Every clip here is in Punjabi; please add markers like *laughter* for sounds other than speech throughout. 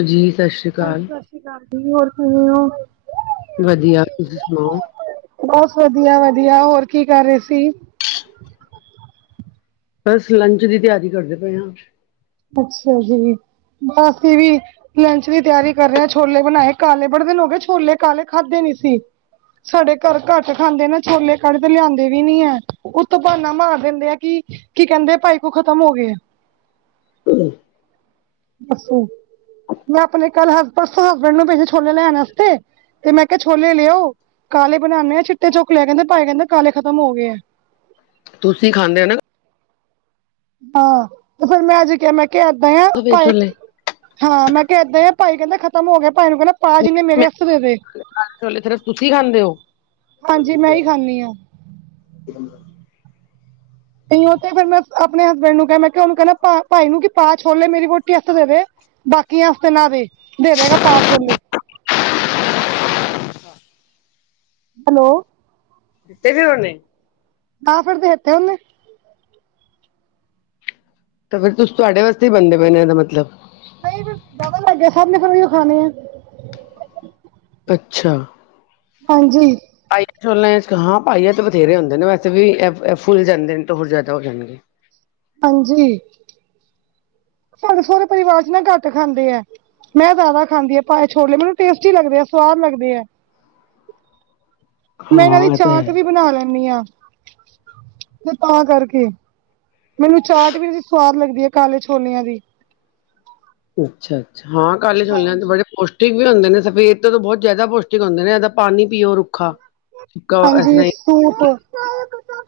ਜੀ ਸਤਿ ਸ਼੍ਰੀ ਅਕਾਲ ਸਤਿ ਸ੍ਰੀ ਅਕਾਲ ਜੀ ਹੋਰ ਕਿਵੇਂ ਹੋ ਵਧੀਆ ਤੁਸੀਂ ਸੁਣਾਓ ਬਸ ਵਧੀਆ- ਵਧੀਆ ਹੋਰ ਕੀ ਕਰ ਰਹੇ ਸੀ ਬਸ ਲੰਚ ਦੀ ਤਿਆਰੀ ਕਰਦੇ ਪਏ ਹਾਂ ਅੱਛਾ ਜੀ, ਬਸ ਅਸੀ ਵੀ ਲੰਚ ਦੀ ਤਿਆਰੀ ਕਰ ਰਹੇ ਛੋਲੇ ਬਣਾਏ ਕਾਲੇ ਬੜੇ ਦਿਨ ਹੋ ਗਏ ਛੋਲੇ ਕਾਲੇ ਖਾਧੇ ਨੀ ਸੀ ਸਾਡੇ ਘਰ ਘੱਟ ਖਾਂਦੇ ਨਾ ਛੋਲੇ ਕਾਲੇ ਤੇ ਲਿਆਂਦੇ ਵੀ ਨੀ ਹੈ ਉਤੇ ਬਾਨਾ ਮਾਰ ਦਿੰਦੇ ਆ ਕਿ ਕੀ ਕਹਿੰਦੇ ਭਾਈ ਕੋ ਖ਼ਤਮ ਹੋ ਗਏ ਦੱਸੋ, ਮੈਂ ਆਪਣੇ ਕੱਲ ਹ ਪਰਸੋਂ ਹਸਬੈਂਡ ਨੂੰ ਪੇਜਿਆ ਛੋਲੇ ਲੈਣ ਵਾਸਤੇ ਤੇ ਮੈਂ ਕਿਹਾ ਛੋਲੇ ਲਿਆਓ, ਕਾਲੇ ਛੋਲੇ ਬਣਾਉਂਦੇ ਆ ਚਿੱਟੇ ਚੁੱਕ ਲਿਆ ਕਹਿੰਦੇ ਭਾਈ ਕਹਿੰਦੇ ਕਾਲੇ ਖਤਮ ਹੋ ਗਏ ਆ ਤੁਸੀਂ ਖਾਂਦੇ ਹੋ ਨਾ ਹਾਂ, ਤੇ ਫਿਰ ਮੈਂ ਅੱਜ ਕਿਹਾ ਮੈਂ ਕਿਹਾ ਏਦਾਂ ਆ ਸਫੇਦ ਭਾਈ ਛੋਲੇ ਹਾਂ ਮੈਂ ਕਿਹਾ ਏਦਾ ਆ ਭਾਈ ਕਹਿੰਦਾ ਖਤਮ ਹੋ ਗਿਆ ਭਾਈ ਨੂੰ ਕਹਿਣਾ ਜਿੰਨੇ ਮੇਰੇ ਹੱਥ ਦੇਦੇ, ਕਾਲੇ ਛੋਲੇ ਸਿਰਫ ਤੁਸੀਂ ਖਾਂਦੇ ਹੋ ਹਾਂਜੀ ਮੈਂ ਹੀ ਖਾਂਦੀ ਹਾਂ ਹਾਂ ਤੇ ਉਹ ਤੇ ਫਿਰ ਮੈਂ ਆਪਣੇ ਹਸਬੈਂਡ ਨੂੰ ਕਿਹਾ ਮੈਂ ਕਿਹਾ ਉਹਨੂੰ ਕਹਿੰਦਾ ਭਾਈ ਨੂੰ ਕਿ ਪਾਅ ਛੋਲੇ ਮੇਰੀ ਵੋਟੀ ਵਾਸਤੇ ਦੇਵੇ ਬਾਕੀਆਂ ਵਸਤੇ ਨਾ ਦੇ, ਦੇ ਦੇਗਾ ਪਾਆ ਛੋਲੇ ਹੈਲੋ ਦੇ ਦਿਤੇੇ ਉਨੇ ਤਾਂ ਫਿਰ ਦੇ ਦਿਤੇ ਉਹਨੇ ਤਾਂ ਫਿਰ ਤੁਹਾਡੇ ਵਾਸਤੇ ਹੀ ਬਣਦੇ ਪਏ ਨੇ ਇਹਦਾ ਮਤਲਬ ਨਹੀਂ ਵੀ ਜ਼ਿਆਦਾ ਲੱਗ ਗਿਆ ਸਭ ਨੇ ਉਹੀ ਖਾਣੇ ਆ- ਅੱਛਾ ਹਾਂਜੀ ਪਾਈਆਂ ਛੋਲੇ ਹਾਂ ਪਾਈਆ ਤੇ ਬਥੇਰੇ ਹੁੰਦੇ ਨੇ ਵੈਸੇ ਵੀ ਫੁੱਲ ਜਾਂਦੇ ਨੇ ਤਾਂ ਹੋਰ ਜ਼ਿਆਦਾ ਹੋ ਜਾਣਗੇ ਹਾਂਜੀ ਪਰ ਸਹੁਰੇ ਪਰਿਵਾਰ ਚ ਨਾ ਘੱਟ ਖਾਂਦੇ ਆ ਮੈਂ ਜ਼ਿਆਦਾ ਖਾਂਦੀ ਆ ਪਾਏ ਛੋਲੇ ਮੈਨੂੰ ਟੇਸਟੀ ਲੱਗਦੇ ਆ ਸਵਾਦ ਲੱਗਦੇ ਆ ਮੈਂ ਇਹਨਾਂ ਹਾਂ ਦੀ ਇਹ ਤਾਂ ਹੈ ਚਾਟ ਵੀ ਬਣਾ ਲੈਦੀ ਹਾਂ, ਤੇ ਤਾਂ ਕਰਕੇ ਮੈਨੂੰ ਚਾਟ ਵੀ ਇਦੀ ਸਵਾਦ ਲੱਗਦੀ ਹੈ ਕਾਲੇ ਛੋਲਿਆਂ ਦੀ ਅੱਛਾ -ਅੱਛਾ, ਹਾਂ ਕਾਲੇ ਛੋਲਿਆਂ ਤੇ ਹਾਂਜੀ। ਬੜੇ ਪੋਸ ਪਸ਼ਟਿਕ ਵੀ ਹੁੰਦੇ ਨੇ ਸਫ਼ੇਦ ਤੋਂ ਬਹੁਤ ਜ਼ਿਆਦਾ ਪੌਸ਼ਟਿਕ ਹੁੰਦੇ ਨੇ ਇਹਦਾ ਪਾਣੀ ਪੀਓ ਰੁਖਾ ਹਾਂਜੀ ਸੂਟ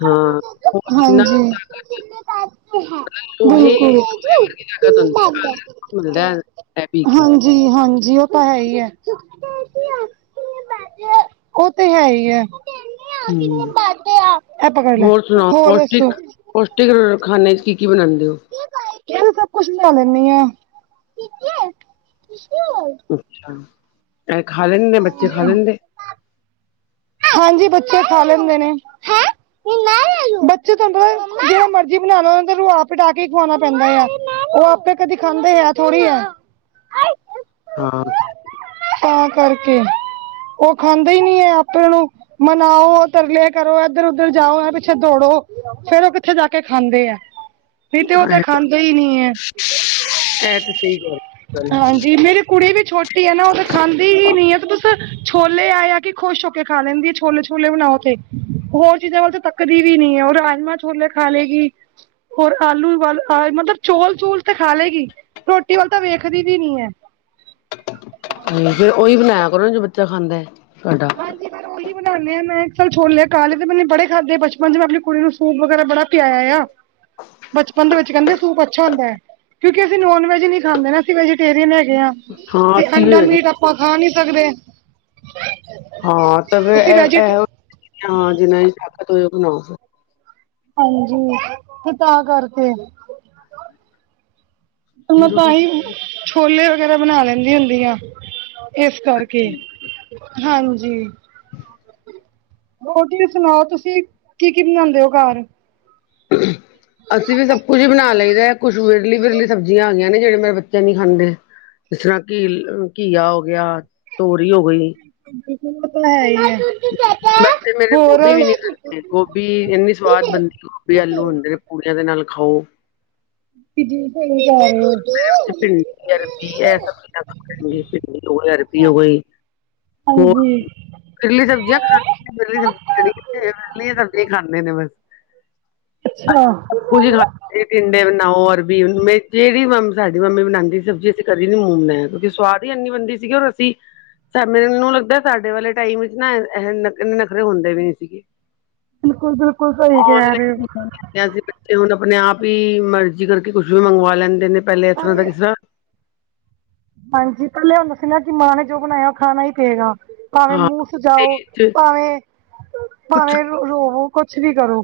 ਹਾਂ, ਜਿੰਨਾ ਧਾਗਾ ਇਹ ਤੇ ਹੈ ਬਿਲਕੁਲ ਤਾਕਤ ਹੁੰਦੀ ਹੈ ਆਇਰਨ ਮਿਲਦਾ ਐ ਪੀ ਕੇ ਹਾਂਜੀ ਜੀ ਹਾਂਜੀ ਉਹ ਤਾਂ ਹੈ ਹੀ ਹੈ, ਉਹ ਤੇ ਹੈ ਹੀ ਹੂੰ, ਹੋਰ ਸੁਣਾਓ ਹੋਰ ਦੱਸੋ ਪੌਸ਼ਟਿਕ ਮੈਂ ਪੌਸ਼ਟਿਕ ਖਾਣੇ ਚ ਕੀ -ਕੀ ਬਣਾਉਂਦੇ ਹੋ ਮੈ ਤੇ ਸਭ ਕੁਛ ਬਣਾ ਲੈਂਦੀ ਆ ਅੱਛਾ ਐ ਖਾ ਲੈਣ ਗਏ, ਬੱਚੇ ਖਾ ਲੈਂਦੇ। ਹਾਂਜੀ ਬੱਚੇ ਖਾ ਲੈਂਦੇ ਨੇ। ਬੱਚੇ ਤੁੁਆਨੂੰ ਪਤਾ ਜੇੜਾ ਮਰਜੀ ਬਣਾ ਲੋ, ਓਨੂੰ ਤੇ ਰਵਾ ਪਟਾ ਕੇ ਈ ਖਵਾਣਾ ਪੈਂਦਾ ਆ। ਓ ਆਪੇ ਕਦੀ ਖਾਂਦੇ ਹੈ ਥੋੜੀ ਐ। ਹਾਂ ਤੇ ਤਾਂ ਕਰਕੇ, ਓ ਖਾਂਦੇ ਈ ਨੀ ਐ ਆਪੇ ਨੂੰ। ਮਨਾਓ, ਤਰਲੇ ਕਰੋ, ਏਧਰ ਓਧਰ ਜਾਓ, ਏਨਾ ਪਿੱਛੇ ਦੌੜੋ। ਫੇਰ ਓ ਕਿੱਥੇ ਜਾ ਕੇ ਖਾਂਦੇ ਐ, ਨਈ ਤੇ ਓ ਤੇ ਖਾਂਦੇ ਈ ਨਈ ਏ। ਐ ਤੇ ਸਈ ਗੱਲ। ਹਾਂਜੀ ਮੇਰੇ ਕੁੜੀ ਵੀ ਛੋਟੀ ਐ ਨਾ ਓ ਤੈ ਖਾਂਦੀ ਈ ਨੀ ਆ, ਤੇ ਤੁਸ ਛੋਲੇ ਆਏ ਕੇ ਖੁਸ਼ ਕੇ ਖਾ ਲੈਂਦੀ ਛੋਲੇ ਛੋਲੇ ਬਣਾਓ ਤੇ, ਹੋਰ ਚੀਜ਼ਾਂ ਵੱਲ ਤੇ ਤੱਕਦੀ ਵੀ ਨੀ ਓ। ਰਾਜਮਾ ਛੋਲੇ ਖਾ ਲੇਗੀ। ਹੋਰ ਆਲੂ ਵ ਉਬਾਲੋ ਮਤਲਬ ਚੋਲ ਚੂਲ ਤੇ ਖਾ ਲੇਗੀ, ਰੋਟੀ ਵੱਲ ਤਾਂ ਵੇਖਦੀ ਵੀ ਨੀ ਐ। ਫੇਰ ਓਈ ਬਣਾਇਆ ਕਰੋ, ਜੋ ਬੱਚਾ ਖਾਂਦਾ ਏ ਤੁਆਡਾ। *unintelligible* ਦੀ ਬਨਾਉਂਣੇ ਆਂ ਮੈਂ, ਚਲ ਛੋਲੇ ਕਾਲੇ ਤੇ ਮੈਨੇ ਬੜੇ ਖਾਧੇ ਬਚਪਨ 'ਚ। ਮੈਂ ਆਪ ਕੁੜੀ ਨੂੰ ਸੂਪ ਵਗੈਰਾ ਬੜਾ ਪਿਆਇਆ ਆ। ਬਚਪਨ ਦੇ ਵਿੱਚ ਕੈਂਦੇ ਸੂਪ ਅੱਛਾ ਹੁੰਦਾ ਐ। ਕਿਉਂਕਿ ਅਸੀ ਨੋਨ ਵੈਜ ਨੀ ਖਾਂਦੇ ਨਾ, ਅਸੀ ਵੈਜੀਟੇਰੀਅਨ ਹੈਗੇ ਆਂ। ਹਾਂ ਤੇ ਅਸੀਂ ਵੀ ਠੰਡਾ ਹਜੇ ਮੀਟ ਆਪਾਂ ਖਾ ਨੀ ਸਕਦੇ। ਹਾਂ ਤੇ ਫੇਰ ਅਸੀਂ ਐ ਵੈਜੀ ਐਹੋ ਹਾਂ ਜਿਨਾ ਦੀ ਤਾਕਤ ਹੋਏ ਓ ਬਣਾਓ ਫੇਰ। ਹਾਂਜੀ ਤੇ ਤਾਂ ਕਰਕੇ। ਮੈਂ ਜ਼ੀਰੋ ਟੂ ਤਾਂਹੀ ਸਿਕਸ ਛੋਲੇ ਵਗੈਰਾ ਬਣਾ ਲੈਂਦੀ ਹੁੰਦੀ ਆ। ਏਸ ਕਰਕੇ, ਹਾਂਜੀ। ਹੋਰ ਤੁਈ ਸੁਣਾਓ ਤੁਸੀਂ ਕੀ ਕੀ ਬਣਾਾਦੇ ਓ ਘਾਰ। ਅਸੀਂ ਵੀ ਸਭ ਕੁਝ ਈ ਬਣਾ ਲਈਦਾ, ਕੁਛਏ ਵਿਰਲੀ ਵਿਰਲੀ ਸਬਜ਼ੀਆਂ ਆ ਗੀਆਂ ਨੇ ਜੜੇ ਮੇਰੇ ਬੱਚੇ ਨੀ ਖਾਂਦੇ। ਜਿਸਰ੍ਹਾਂ ਘੀ ਘੀਆ ਹੋ ਗਿਆ, ਤੋਰੀ ਹੋ ਗਈ। ਬਿਲਕੁਲ ਓ ਤੇ ਹੈ ਈ ਐ। ਬੱਚੇ ਮੇਰੇ ਗੋਭੀ ਵੀ ਨੀ ਖਾਂਦੇ, ਗੋਭੀ ਏਨੀ ਸਵਾਦ ਬਣਦੀ ਗੋਭੀ ਆਲੂ ਹੁੰਦੇ ਨੇ। ਹੁੁਣ ਏਦੇ ਨਾਲ ਖਾਓ। ਕੀ ਜੀ ਕਰੀ ਜਾਵੇ। ਮੇੇਰੇ ਬੱਚੇ ਭਿੰਡੀ, ਅਰਬੀ ਐ ਸਬਜ਼ੀਆਂ, ਭਿੰਡੀ ਹੋ ਗਈ, ਅਰਬੀ ਹੋ ਗਈ। ਹੋਰ ਹਾਂਜੀ। *unintelligible* ਅੱਛਾ। ਕੁਝ ਨੀ ਖਾਂਦੇ ਟਿੰਡੇ ਬਣਾਓ, ਅਰਬੀ ਮੈਂ ਜੇੜੀ ਮੰਗ ਸਾਡੀ ਮੰਮੀ ਬਣਾਂਦੀ ਸਬਜ਼ੀ ਅਸੀਂ ਕਦੀ ਨੀ ਮੂ ਬਣਾਇਆ, ਕਿਉਂਕਿ ਸਵਾਦ ਈ ਏਨੀ ਬਣਦੀ ਸੀ। ਔਰ ਅਸੀਂ ਅੱੱਛਾ ਮੈਨੂੂ ਲੱਗਦਾ ਸਾਡੇ ਵਾਲੇ ਟਾਈਮ ਵਿੱਚ ਨਾ ਐ ਐ ਨਖਰੇ ਹੁੰਦੇ ਵੀ ਨੀ ਸੀਗੇ। ਬਿਲਕੁਲ ਬਿਲਕੁਲ ਸਈ ਕੈ ਰੈ ਓ। ਅਜਕਲ ਦੇ ਬੱਚੇ ਹੁਣ ਆਪਣੇ ਆਪ ਈ, ਮਰਜ਼ੀ ਕਰਕੇ ਕੁੱਛ ਵੀ ਮੰਗਵਾ ਲੈਂਦੇ ਨੇ। ਪੈਲੇ ਏਸ ਤਰ੍ਹਾਂ ਦਾ ਕਿਸ ਤਰ੍ਹਾਂ ਹਾਂਜੀ ਪੈਲੇ ਹੁੰਦਾ ਸੀ ਨਾ ਕੀ ਮਾਂ ਨੇ ਜੋ ਬਣਾਇਆ ਓ ਖਾਣਾ ਈ ਪਏਗਾ। ਭਾਵੇਂ ਹਾਂ ਮੂੰਹ ਸਜਾਓ, ਤੇ ਭਾਵੇਂ ਕੁਛ ਭਾਵੇਂ ਰੋਵੋ, ਕੁਛ ਵੀ ਕਰੋ।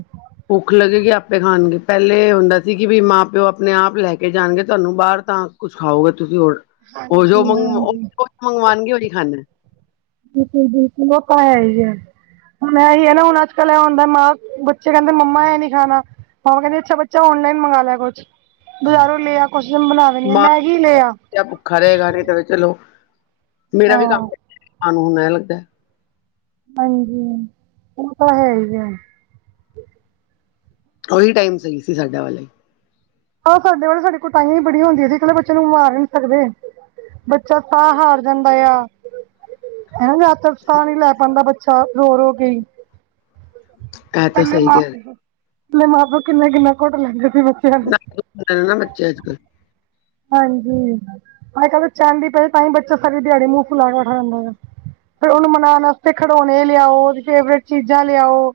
ਭੁੱਖ ਲੱਗੇਗੀ ਆਪੇ ਖਾਣਗੇ, ਪੈਲੇ ਏ ਹੁੰਦਾ ਸੀ ਕੀ ਵੀ ਮਾਂ ਪਿਓ ਆਪਣੇ ਆਪ ਲੈ ਕੇ ਜਾਣਗੇ। ਤੁਆਨੂੰ ਬਾਰ ਤਾਂ ਕੁਛ ਖਾਓਗੇ ਤੁਸੀਂ ਹੋਰ ਓ ਜੋ ਹਾਂਜੀ ਮੰਗ ਹਾਂਜੀ ਮੰਗਵਾਣਗੇ ਓਈ ਖਾਨਾ। ਬਿਲਕੁਲ-ਬਿਲਕੁਲ ਓਹ ਪਾਇਆ ਇ ਐ। ਹੁਨ ਇਹੀ ਹੈ ਨਾ ਹੁਨ ਅੱਜ-ਕੱਲ ਇਹ ਹੁੰਦਾ ਮਾਂ ਬੱਚੇ ਕਹਿੰਦੇ ਮੰਮਾ ਇਹ ਨੀ ਖਾਨਾ। ਮਾਵਾ ਕਹਿੰਦੀ ਅੱਛਾ ਬੱਚਾ ਔਨਲਾਈਨ ਮੰਗਾ ਲੈਅ ਕੁਛ ਬਾਜ਼ਾਰੋਂ ਲੈਅ ਆ ਕੁਛ ਤੇਨੂੰ ਬਣਾ ਦੇਨੀ ਆ ਮਾਂ ਮੈਗੀ ਲੈਅ ਆ। ਬੱਚਾ ਭੁੱਖਾ ਰਹੇਗਾ, ਨਈ ਤੇ ਫੇਰ ਚਲੋ ਮੇਰਾ ਵੀ ਹਾਂ ਕੰਮ, ਸਾਨੂੰ ਹੁਨ ਇਹ ਲੱਗਦਾ ਹਾਂਜੀ, ਉਹ ਤਾਂ ਹੈ ਈ ਅ। ਓਹੀ ਟਾਈਮ ਸਈ ਸੀ ਸਾਡਾ ਵਾਲੇ। ਹਾਂ ਸਾਡੇ ਵਾਲੇ ਸਾਡੀ ਕੁਟਾਈਯਾਂ ਇ ਬੜੀ ਹੁੰਦੀਆਂ ਸੀ ਅੱਜ ਕਲੇ ਬੱਚੇ ਨੂੰ ਮਾਰ ਈ ਨੀ ਸਕਦੇ। ਬੱਚਾ ਸਾਹ ਹਾਰ ਜਾਂਦਾ ਯਾ, ਹਨਾ ਜਾ ਫੇਰ ਸਾਹ ਨੀ ਲੈ ਪਾਂਦਾ ਬੱਚਾ ਰੋ-ਰੋ-ਕੇ ਈ। ਇਹ ਤਾਂ ਪਲੇ ਸਹੀ ਮਾਂ, ਕਹਿ ਪਹਲੇ ਮਾਂ ਪਿਓ ਕਿੰਨਾ-ਕਿੰਨਾ ਕੁਟ ਲੈਂਦੇ ਸੀ ਬੱਚਿਆਂ ਨੂੰ। ਮਿਲ ਨਾ ਬੱਚੇ ਅੱਜ- ਕੱਲ੍ਹ ਹਾਂਜੀ, ਅੱਜ ਕੱਲ੍ਹ ਤੇ ਚਾਲਦੀ ਪਏ ਤਾਂ ਹੀ ਬੱਚਾ ਸਾਰੀ ਦਿਹਾੜੀ ਮੂੰਹ ਫੁਲਾ ਕੇ ਬੈਠਾ ਰੇਂਦਾ ਜੈ। ਫੇਰ ਉਹਨੂੰ ਮਨਾਉਣ ਵਸਤੇ ਖੜੌਣੇ ਲਿਆਓ ਓਦੀ ਫੇਵਰੇਟ ਚੀਜ਼ਾਂ ਲਿਆਓ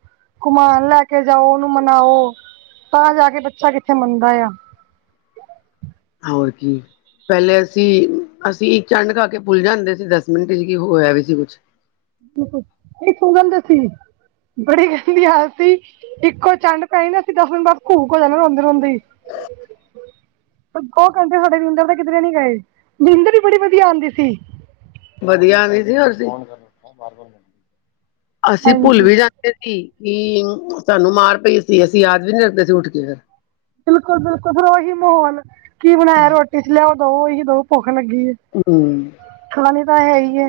ਘੁਮਾਨ ਲੈ ਕੇ ਜਾਓ ਉਹਨੂੰ ਮਨਾਓ ਤਾਂ ਜਾ ਕੇ ਬੱਚਾ ਕਿੱਥੇ ਮੰਨਦਾ ਯਾਂ। ਹੋਰ ਕੀ। ਪਹਿਲੇ ਅਸੀਂ, ਅਸੀਂ ਇੱਕ ਚੰਡ ਖਾ ਕੇ ਭੁੱਲ ਜਾਂਦੇ ਸੀ ਦਸ ਮਿੰਟ ਚ ਕੀ ਹੋਇਆ ਵੀ ਸੀ ਕੁਛ। ਬਿਲਕੁਲ, ਅਸੀ ਸੋ ਜਾਂਦੇ ਸੀ ਬੜੀ ਗੰਦੀ ਆਦਤ ਸੀ ਇੱਕੋ ਚੰਡ ਪੈਨੀ ਨ ਅਸੀਂ ਦਸ ਮਿੰਟ ਬਾਦ ਕੂਕ ਹੋ ਜਾਣਾ ਰੋਂਦੇ- ਰੋਂਦੇ ਈ। ਦੋ ਘੰਟੇ ਸਾਡੇ ਨੀਂਦਰ ਦੇ ਕਿਧਰੇ ਨੀ ਗਏ ਰਿੰਦਰ ਵੀ ਬੜੀ ਵਧੀਆ ਆਂਦੀ ਸੀ। ਵਧੀਆ ਆਂਦੀ ਸੀ ਨਾ ਅਸੀਂ, ਅਸੀ ਭੁੱਲ ਹਾਂਜੀ ਵੀ ਜਾਦੇ ਪਤਾ ਕਿ ਕੀ ਸਾਨੂੰ ਮਾਰ ਪਈ ਸੀ ਅਸੀਂ ਯਾਦ ਵੀ ਨੀ ਰੱਖਦੇ ਸੀ ਉੱਠ ਕੇ ਫੇਰ। ਬਿਲਕੁਲ-ਬਿਲਕੁਲ ਫਿਰ ਓਹੀ ਮਾਹੌਲ ਕੀ ਬਣਾਇਆ ਰੋਟੀ ਚ ਲਿਆਓ ਦੋ ਉਹੀ ਦੋ ਭੁੱਖ ਲੱਗੀ ਏ। ਹੂੰ। ਛੁਡਾਨੀ ਤਾਂ ਹੈ ਹੀ ਐ,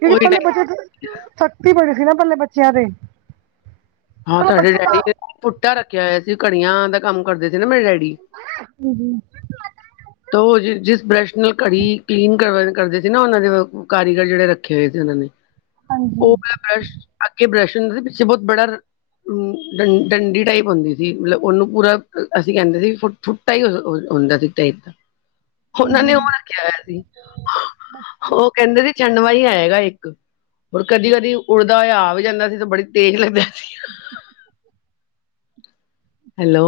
ਜੇੜੀ ਉਹੀ ਪਹਲੇ ਟਾਈਮ ਬੱਚਤ ਸਖਤੀ ਬੜੀ ਸੀ ਨਾ ਪਲੇ ਬੱਚਿਆਂ ਤੇ ਹਾਂ ਪਹਿਲੇ ਸਾਡੇ ਬੱਚੇ ਤਾਂ ਡੈਡੀ ਨੇ ਪੁੱਟਾ ਰੱਖਿਆ ਹੋਇਆ ਸੀ ਘੜੀਆਂ ਦਾ ਕੰਮ ਕਰਦੇ ਸੀ ਨਾ ਮੇਰੇ ਡੈਡੀ। ਹੂੰ, ਹੂੰ। ਤਾਂ ਉਹ ਜਿਸ ਬਰੱਸ਼ ਨਾਲ ਘੜੀ ਕਲੀਨ ਕਰ ਕਰਦੇ ਸੀ ਨਾ ਉਹਨਾਂ ਦੇ ਕਾਰੀਗਰ ਜਿਹੜੇ ਰੱਖ ਰੱਖੇ ਹੋਏ ਸੀ ਉਹਨਾਂ ਨੇ ਹਾਂਜੀ ਓਹ ਬਰੱਸ਼ ਅੱਗੇ ਬਰੱਸ਼ਨਾਂ ਦੇ ਪਿੱਛੇ ਬਹੁਤ ਬੜਾ- ਡੰ ਡੰਡੀ ਟਾਈਪ ਹੁੰਦੀ ਸੀ ਮਤਲਬ ਉਹਨੂੰ ਪੂਰਾ ਅਸੀਂ ਕਹਿੰਦੇ ਸੀ ਫੁੱਟ- ਫੁੱਟਾ ਹੀ ਹੁੰਦਾ ਸੀ ਟਾਈਪ ਦਾ ਉਹਨਾਂ ਨੇ ਉਹ ਰੱਖਿਆ ਹੋਇਆ ਸੀ ਉਹ ਕਹਿੰਦੇ ਸੀ ਚੰਡਵਾ ਹੀ ਹੈਗਾ ਇੱਕ ਹੋਰ ਕਦੀ-ਕਦੀ ਉੱਡਦਾ ਹੋਇਆ ਆ ਵੀ ਜਾਂਦਾ ਸੀ ਤਾਂ ਬੜੀ ਤੇਜ਼ ਲੱਗਦਾ ਸੀ ਹੈਲੋ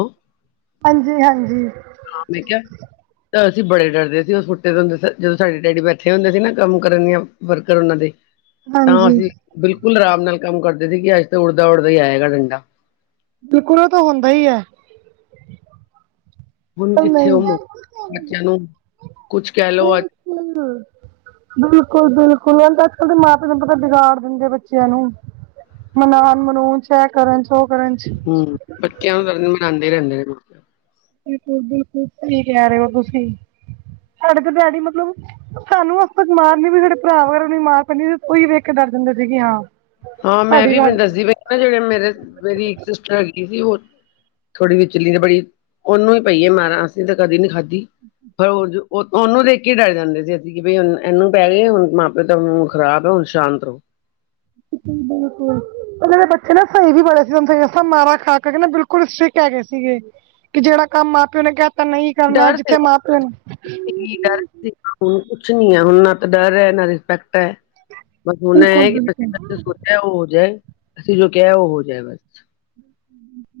ਹਾਂਜੀ-ਹਾਂਜੀ। ਹੈ ਮੈਂ ਕਆ। ਤਾਂ ਅਸੀਂ ਬੜੇ ਡਰਦੇ ਸੀ ਉਸ ਫੁੱਟੇ ਤੋ, ਜਦੋਂ ਸਾਡੇ ਡੈਡੀ ਬੈਠੇ ਹੁੰਦੇ ਸੀ ਨਾ ਕੰਮ ਕਰਨ ਯਾ ਵਰਕਰ ਉਹਨਾਂ ਦੇ ਤਾਂ ਹਾਂਜੀ ਅਸੀਂ ਬਿਲਕੁਲ ਆਰਾਮ ਨਾਲ ਕੰਮ ਕਰਦੇ ਸੀ ਕਿ ਅੱਜ ਤਾਂ ਉੱਡਦਾ- ਉੱਡਦਾ ਹੀ ਆਏਗਾ ਡੰਡਾ ਬਿਲਕੁਲ ਉਹ ਤਾਂ ਹੁੰਦਾ ਹੀ ਅ। ਹੁਨ ਪਰ ਕਿੱਥੇ ਨਹੀਂ ਓਹ ਮੋਹ ਬੱਚਿਆਂ ਨੂੰ ਕੁਛ ਕਹਿ ਲਓ ਅੱਜ ਹੂੰ - ਹ। ਬਿਲਕੁਲ-ਬਿਲਕੁਲ ਅੱਜ- ਕੱਲ ਦੇ ਮਾਂ ਪਿਓ ਨੂੰ ਪਤਾ ਬਗਾੜ ਦਿੰਦੇ ਬੱਚਿਆਂ ਨੂੰ ਮਨਾਨ ਮਨੂਉਣ ਚ ਇਹ ਕਰਨ ਚ ਉਹ ਕਰਨ ਚ *unintelligible* ਬਨਾਂਦੇ ਰੈਂਦੇ ਨੇ। ਬਿਲਕੁਲ-ਬਿਲਕੁਲ ਸਈ ਕੈ ਰੇਓ ਤੁਸੀ, ਸਾਡੇ ਤੇ ਡੈਡੀ ਮਤਲਬ ਸਾਨੂੰ ਅੱਜ ਤੱਕ ਮਾ ਨੀਂ ਪਈ, ਸਾਡੇ ਭਰਾ ਵਗੈਰਾ ਨੂੰ ਈਂ ਮਾਰ ਪੈਂਦੀ ਸੀ ਅਸੀ ਓਈ ਵੇਖ ਕੇ ਡਰ ਜਾਂਦੇ ਸੀ ਕਿ, ਹਾਂ ਹਾਂ ਮੈਂ ਸਾਡੀ ਵੀ ਗੱਲ ਦੱਸਦੀ ਪਈ ਜੇੜੇ ਮੇਰੇ ਮੇਰੀ ਇੱਕ ਸਿਸਟਰ ਹੈਗੀ ਹੋ ਥੋੜੀ ਵਿਚਲੀ ਬੜੀ ਓਨੂੰ ਈ ਪਈਏ ਮਾਰਾਂ ਅਸੀ ਤਾਂ ਕਦੇ ਨੀ ਖਾਦੀ। ਦੀ ਫੇਰ ਹੋਰ ਜੋ ਓ ਓਨੂੰ ਦੇਖ ਕੇ ਡਰ ਜਾਂਦੇ ਸੀ ਅਸੀ, ਕਿ ਬਈ ਏਨੂੰ ਪੈ ਗਈਏ ਹੁਣ, ਮਾਂ-ਪਿਓ ਮੂੰੜ ਖਰਾਬਏ ਹੁਨ ਸ਼ਾਂਤ ਰਵੋ। ਬਿਲਕੁ-ਬਿਲਕੁਲ। ਓਦੇ ਬੱਚੇ ਨਾ ਸਈ ਵੀ ਬੜੇ ਸੀਗੇ ਸਬ ਮਾਰਾ ਖਾ ਕੇ ਬਿਲਕੁਲ ਸਟਿਕਕ ਹੈਗੇ ਸੀਗੇ। ਕਿ ਜੇੜਾ ਕੰਮ ਮਾਂ-ਪਿਓ ਨੇ ਕੈ ਤਾ ਨਈ ਕਰਨਾ, ਡਰ ਜਿੱਥੇ ਸੀਗਾ ਮਾਂ-ਪਿਓ ਨੇ ਡਰ ਸੀਗਾ ਹੁਣ, ਕੁਛ ਨੀਐ ਹੁਣ ਨਾ ਤਾਂ ਡਰ ਐ ਨਾ, ਰਿਸਪੈਕਟ। ਬਸ ਓਨਾ ਬਿਲਕੁਲ ਐ ਬਿਲਕੁਲ ਕਿਸੀ ਸੋਚਿਆ ਓ ਹੋ ਜਾਏ ਅਸੀ ਜੋ ਕੇਆ ਓ ਹੋ ਜਾਏ, ਬਸ।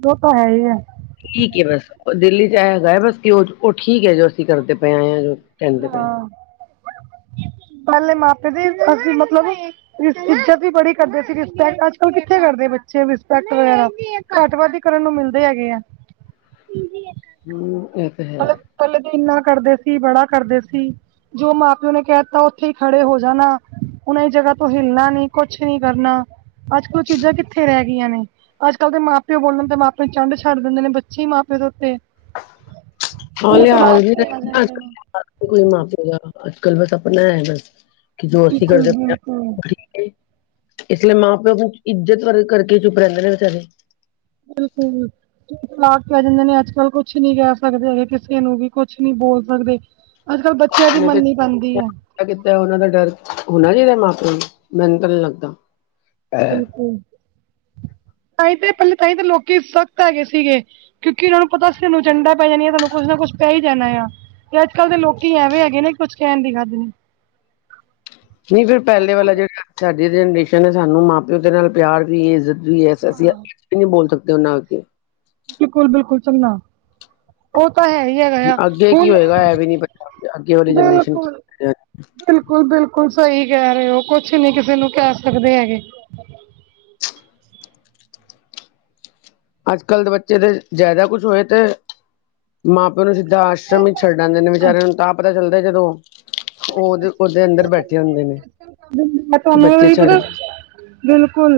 ਓ ਤਾ ਹੈ ਈਐ। ਠੀਕ ਐ ਬਸ, ਓ ਦਿੱਲੀ ਚ ਆਯਾ ਹੈਗਾ ਹੈ ਬਸ, ਕਿ ਓ ਓ ਠੀਕੈ ਜੋ ਅਸੀ ਕਰਦੇ ਪਏ ਆ ਯਾਂ ਜੋ। ਕਹਿੰਦੇ ਪਏ ਹਾਂ, ਪੈਲੇ ਮਾ-ਪਿਓ ਦੇ ਅਸੀ ਮਤਲਬ ਇੱਜਤ ਵੀ ਬੜੀ ਕਰਦੇ ਸੀ, ਰਿਸਪੈਕਟ ਅੱਜ-ਕੱਲ ਕਿੱਥੇ ਕਰਦੇ ਬੱਚੇ ਰਿਸਪੈਕਟ ਵਗੈਰਾ। ਘੱਟ-ਵੱਦ ਈ ਕਰਨ ਨੂੰ ਮਿਲਦੇ ਹੈਗੇ ਆ। ਹੂੰ, ਐ ਤਾਂ ਹੈ। ਪੈਲੇ ਤੋਂ ਏਨਾ ਕਰਦੇ ਸੀ, ਬੜਾ ਕਰਦੇ ਸੀ। ਜੋ ਮਾਂ-ਪਿਓ ਨੇ ਕੈਹਤਾ ਓਥੇ ਈ ਖੜੇ ਹੋ ਜਾਣਾ। ਹੁਣ ਐ ਜਗ੍ਹਾ ਤੋਂ ਹਿੱਲਨਾ ਨੀ, ਕੁਛ ਨੀ ਕਰਨਾ। ਅੱਜ-ਕੱਲ ਓ ਚੀਜਾਂ ਕਿੱਥੇ ਰੈ ਗਿਆਂ ਨੇ ਅੱਜ ਕੱਲ੍ਹ ਦੇ ਮਾਂ-ਪਿਓ ਬੋਲਣ ਤੇ ਮਾਂ ਪਿਓ ਤੇ ਚੰਡ ਛੱਡ ਦਿੰਦੇ ਨੇ ਬੱਚੇ ਹੀ, ਮਾਂ ਪਿਓ ਦੇ ਉੱਤੇ। *inaudible* ਹਾਂ ਤੂੰ ਲਿਆਜ ਤੜਾਕ ਵੀ ਤੇ ਆ ਨੀਂ ਨਾਂ ਜਾਂਦੇ ਨੇ ਕੋਈ ਮਾ-ਪਿਓ ਦਾ, ਅੱਜ-ਕੱਲ ਬਸ ਆਪਨੈ ਹੈਗੈ ਕਿ ਜੋ ਅਸੀਂ ਬਿਲਕੁਲ ਕਰਦੇ ਪਏ ਬਿਲਕੁਲ ਆਂ ਇਸ ਲਈ ਮਾਂ-ਪਿਓ ਇੱਜਤ ਵਰ ਕਰਕੇ ਚੁੱਪ ਰੈਂਦੇ ਨੇ ਵਿਚਾਰੇ। ਬਿਲਕੁਲ। ਤਲਾਕ ਪੈ ਜਾਂਦੇ ਨੇ ਅੱਜ-ਕੱਲ ਕੁਛ ਨੀ ਕੈਹ ਸਕਦੇ ਕਿਸੇ ਨੂੰ ਵੀ ਕੁਛ ਨੀ ਬੋਲ ਸਕਦੇ। ਅੱਜ-ਕੱਲ ਬੱਚੇਆਂ ਦੀ ਮੰਨਨੀ ਪੈਂਦੀਐ। ਕੀਤਾ ਓਨਾਂ ਦਾ ਡਰ ਹੋਣਾ ਚਾਈਦਾ ਮਾਂ-ਪਿਓ ਨੂੰ ਮੈਨੂੰ ਤਾਂ ਨਈਂ ਲੱਗਦਾ। ਬਿਲਕੁਲ, ਤਾਂਈ ਤਾਂ ਪੈਲੇ ਤਾਂਈਂ ਤਾਂ ਲੋਕੀ ਸਖਤ ਹੈਗੇ ਸੀਗੇ। ਕਿਉਂਕਿ ਓਨਾ ਨੂੰ ਪਤਾ ਸੀ ਸਾਨੂੰ ਚੰਡਾ ਪੈ ਜਾਣਾੀਆਂ, ਸਾਨੂੰ ਕੁੱਛ ਨਾ ਕੁਛ ਪੈ ਈ ਜਾਣਾ। ਤੇ ਅੱਜ-ਕੱਲ ਦੇ ਲੋਕੀ ਐਵੇਂ ਹੈਗੇ ਨੇ ਕਿ ਕੁਛ ਕੈਣ ਦੀ ਹੱਦ ਨੀਂ। ਨਈਂ ਫੇਰ ਪੈਲੇ ਵਾਲਾ ਜੇੜਾ ਸਾਡੀ ਜਨਰੇਸ਼ਨ ਐ, ਸਾਨੂੰ ਮਾਂ-ਪਿਓ ਦੇ ਨਾਲ ਪਿਆਰ ਵੀ ਏ ਇੱਜ਼ਤ ਜੀ ਐ ਅਸੀ ਵੀ ਨੀ ਬੋਲ ਸਕਦੇ ਓਨਾਂ ਅੱਗੇ। ਬਿਲਕੁਲ-ਬਿਲਕੁਲ, ਸੁਣਨਾ ਓ ਤਾਂ ਹੈਈ ਗਿਆ ਯਾ ਅੱਗੇ ਕੀ ਹੁਣ, ਹੋਏਗਾ ਇਹ ਵੀ ਨੀ ਪਤਾ ਅੱਗੇ ਵਾਲੀ ਜਨਰੇਸ਼ਨ ਬਿਲਕੁਲ-ਬਿਲਕੁਲ ਕੀ ਬਿਲਕੁਲ-ਬਿਲਕੁਲ ਸਈ ਕੈ ਰੇਓ, ਕੁਛ ਨੀ ਕਿਸੇ ਨੂੰ ਕਹਿ ਸਕਦੇ ਹੈਗੇ। ਅੱਜ-ਕੱਲ ਦੇ ਬੱਚੇ ਦੇ ਜਾਦਾ ਕੁਛ ਹੋਏ ਤੇ ਮਾਂ-ਪਿਓ ਨੂੰ ਸਿੱਧਾ ਆਸ਼ਰਮ ਈ ਛੱਡ ਆਂਦੇ ਨੇ, ਵਿਚਾਰਿਆਂ ਨੂੰ ਤਾਂ ਪਤਾ ਚੱਲਦਾ ਜਦੋਂ ਓ ਓਦੇ ਓਦੇ ਅੰਦਰ ਬੈਠੇ ਹੁੰਦੇ ਨੇ, ਮੈਂ ਕਿ ਤੁਹਾਨੂੰ ਬੱਚੇ ਵੀ ਛੱਡ ਪਤਾ ਬਿਲਕੁਲ।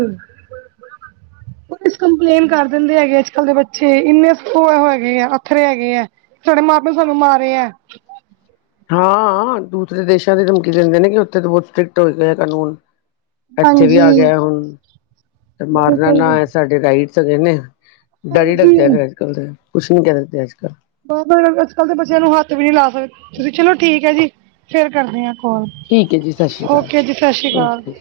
ਪੁਲਿਸ ਕੰਪਲੇਂਨ ਕਰ ਦਿੰਦੇ ਹੈਗੇ ਅੱਜ-ਕੱਲ ਦੇ ਬੱਚੇ, ਇੰਨੇ ਹੈਗੇ ਆ ਅਥਰੇ ਹੈਗੇਆ। ਸਾਡੇ ਮਾਂ-ਪਿਓ ਸਾਨੂੰ ਮਾਰੇਯਾ। ਹਾਂ, ਦੂਸਰੇ ਦੇਸ਼ਾਂ ਦੀ ਧਮਕੀ ਦਿੰਦੇ ਨੇ ਕਿ ਉੱਥੇ ਤਾਂ ਬੋਤ ਸਟ੍ਰਿਕਟ ਹੋਏ ਗਏ ਕਾਨੂੰਨ। ਤੇ ਐਥੇ ਵੀ ਆ ਗੇਆ ਹੁਨ ਤੇ ਮਾਰਨਾ ਨਾ ਐ ਸਾਡ ਰਾਈਟਸ ਹੈਗੇ ਨੇ। ਡਰ ਈ ਲਗਦਾ ਐ ਫੇਰ ਅੱਜ ਕੱਲ ਤੇ, ਕੁਛ ਨੀ ਕੈ ਸਕਦੇ ਅੱਜ ਕੱਲ। ਬ ਅੱਜ ਕੱਲ ਤੇ ਬੱਚੇਆਂ ਨੂੰ ਹੱਥ ਵੀ ਨੀ ਲਾ ਸਕਦੇ ਤੁਸੀ। ਚਲੋ ਠੀਕ ਐ ਜੀ ਫੇਰ ਕਰਦੇ ਆਂ। ਠੀਕ ਹੈ ਜੀ ਸਤਿ ਸ਼੍ਰੀ ਅਕਾਲ ਓਕੇ ਜੀ ਸਤਿ ਸ਼੍ਰੀ ਓਕੇ ਅਕਾਲ।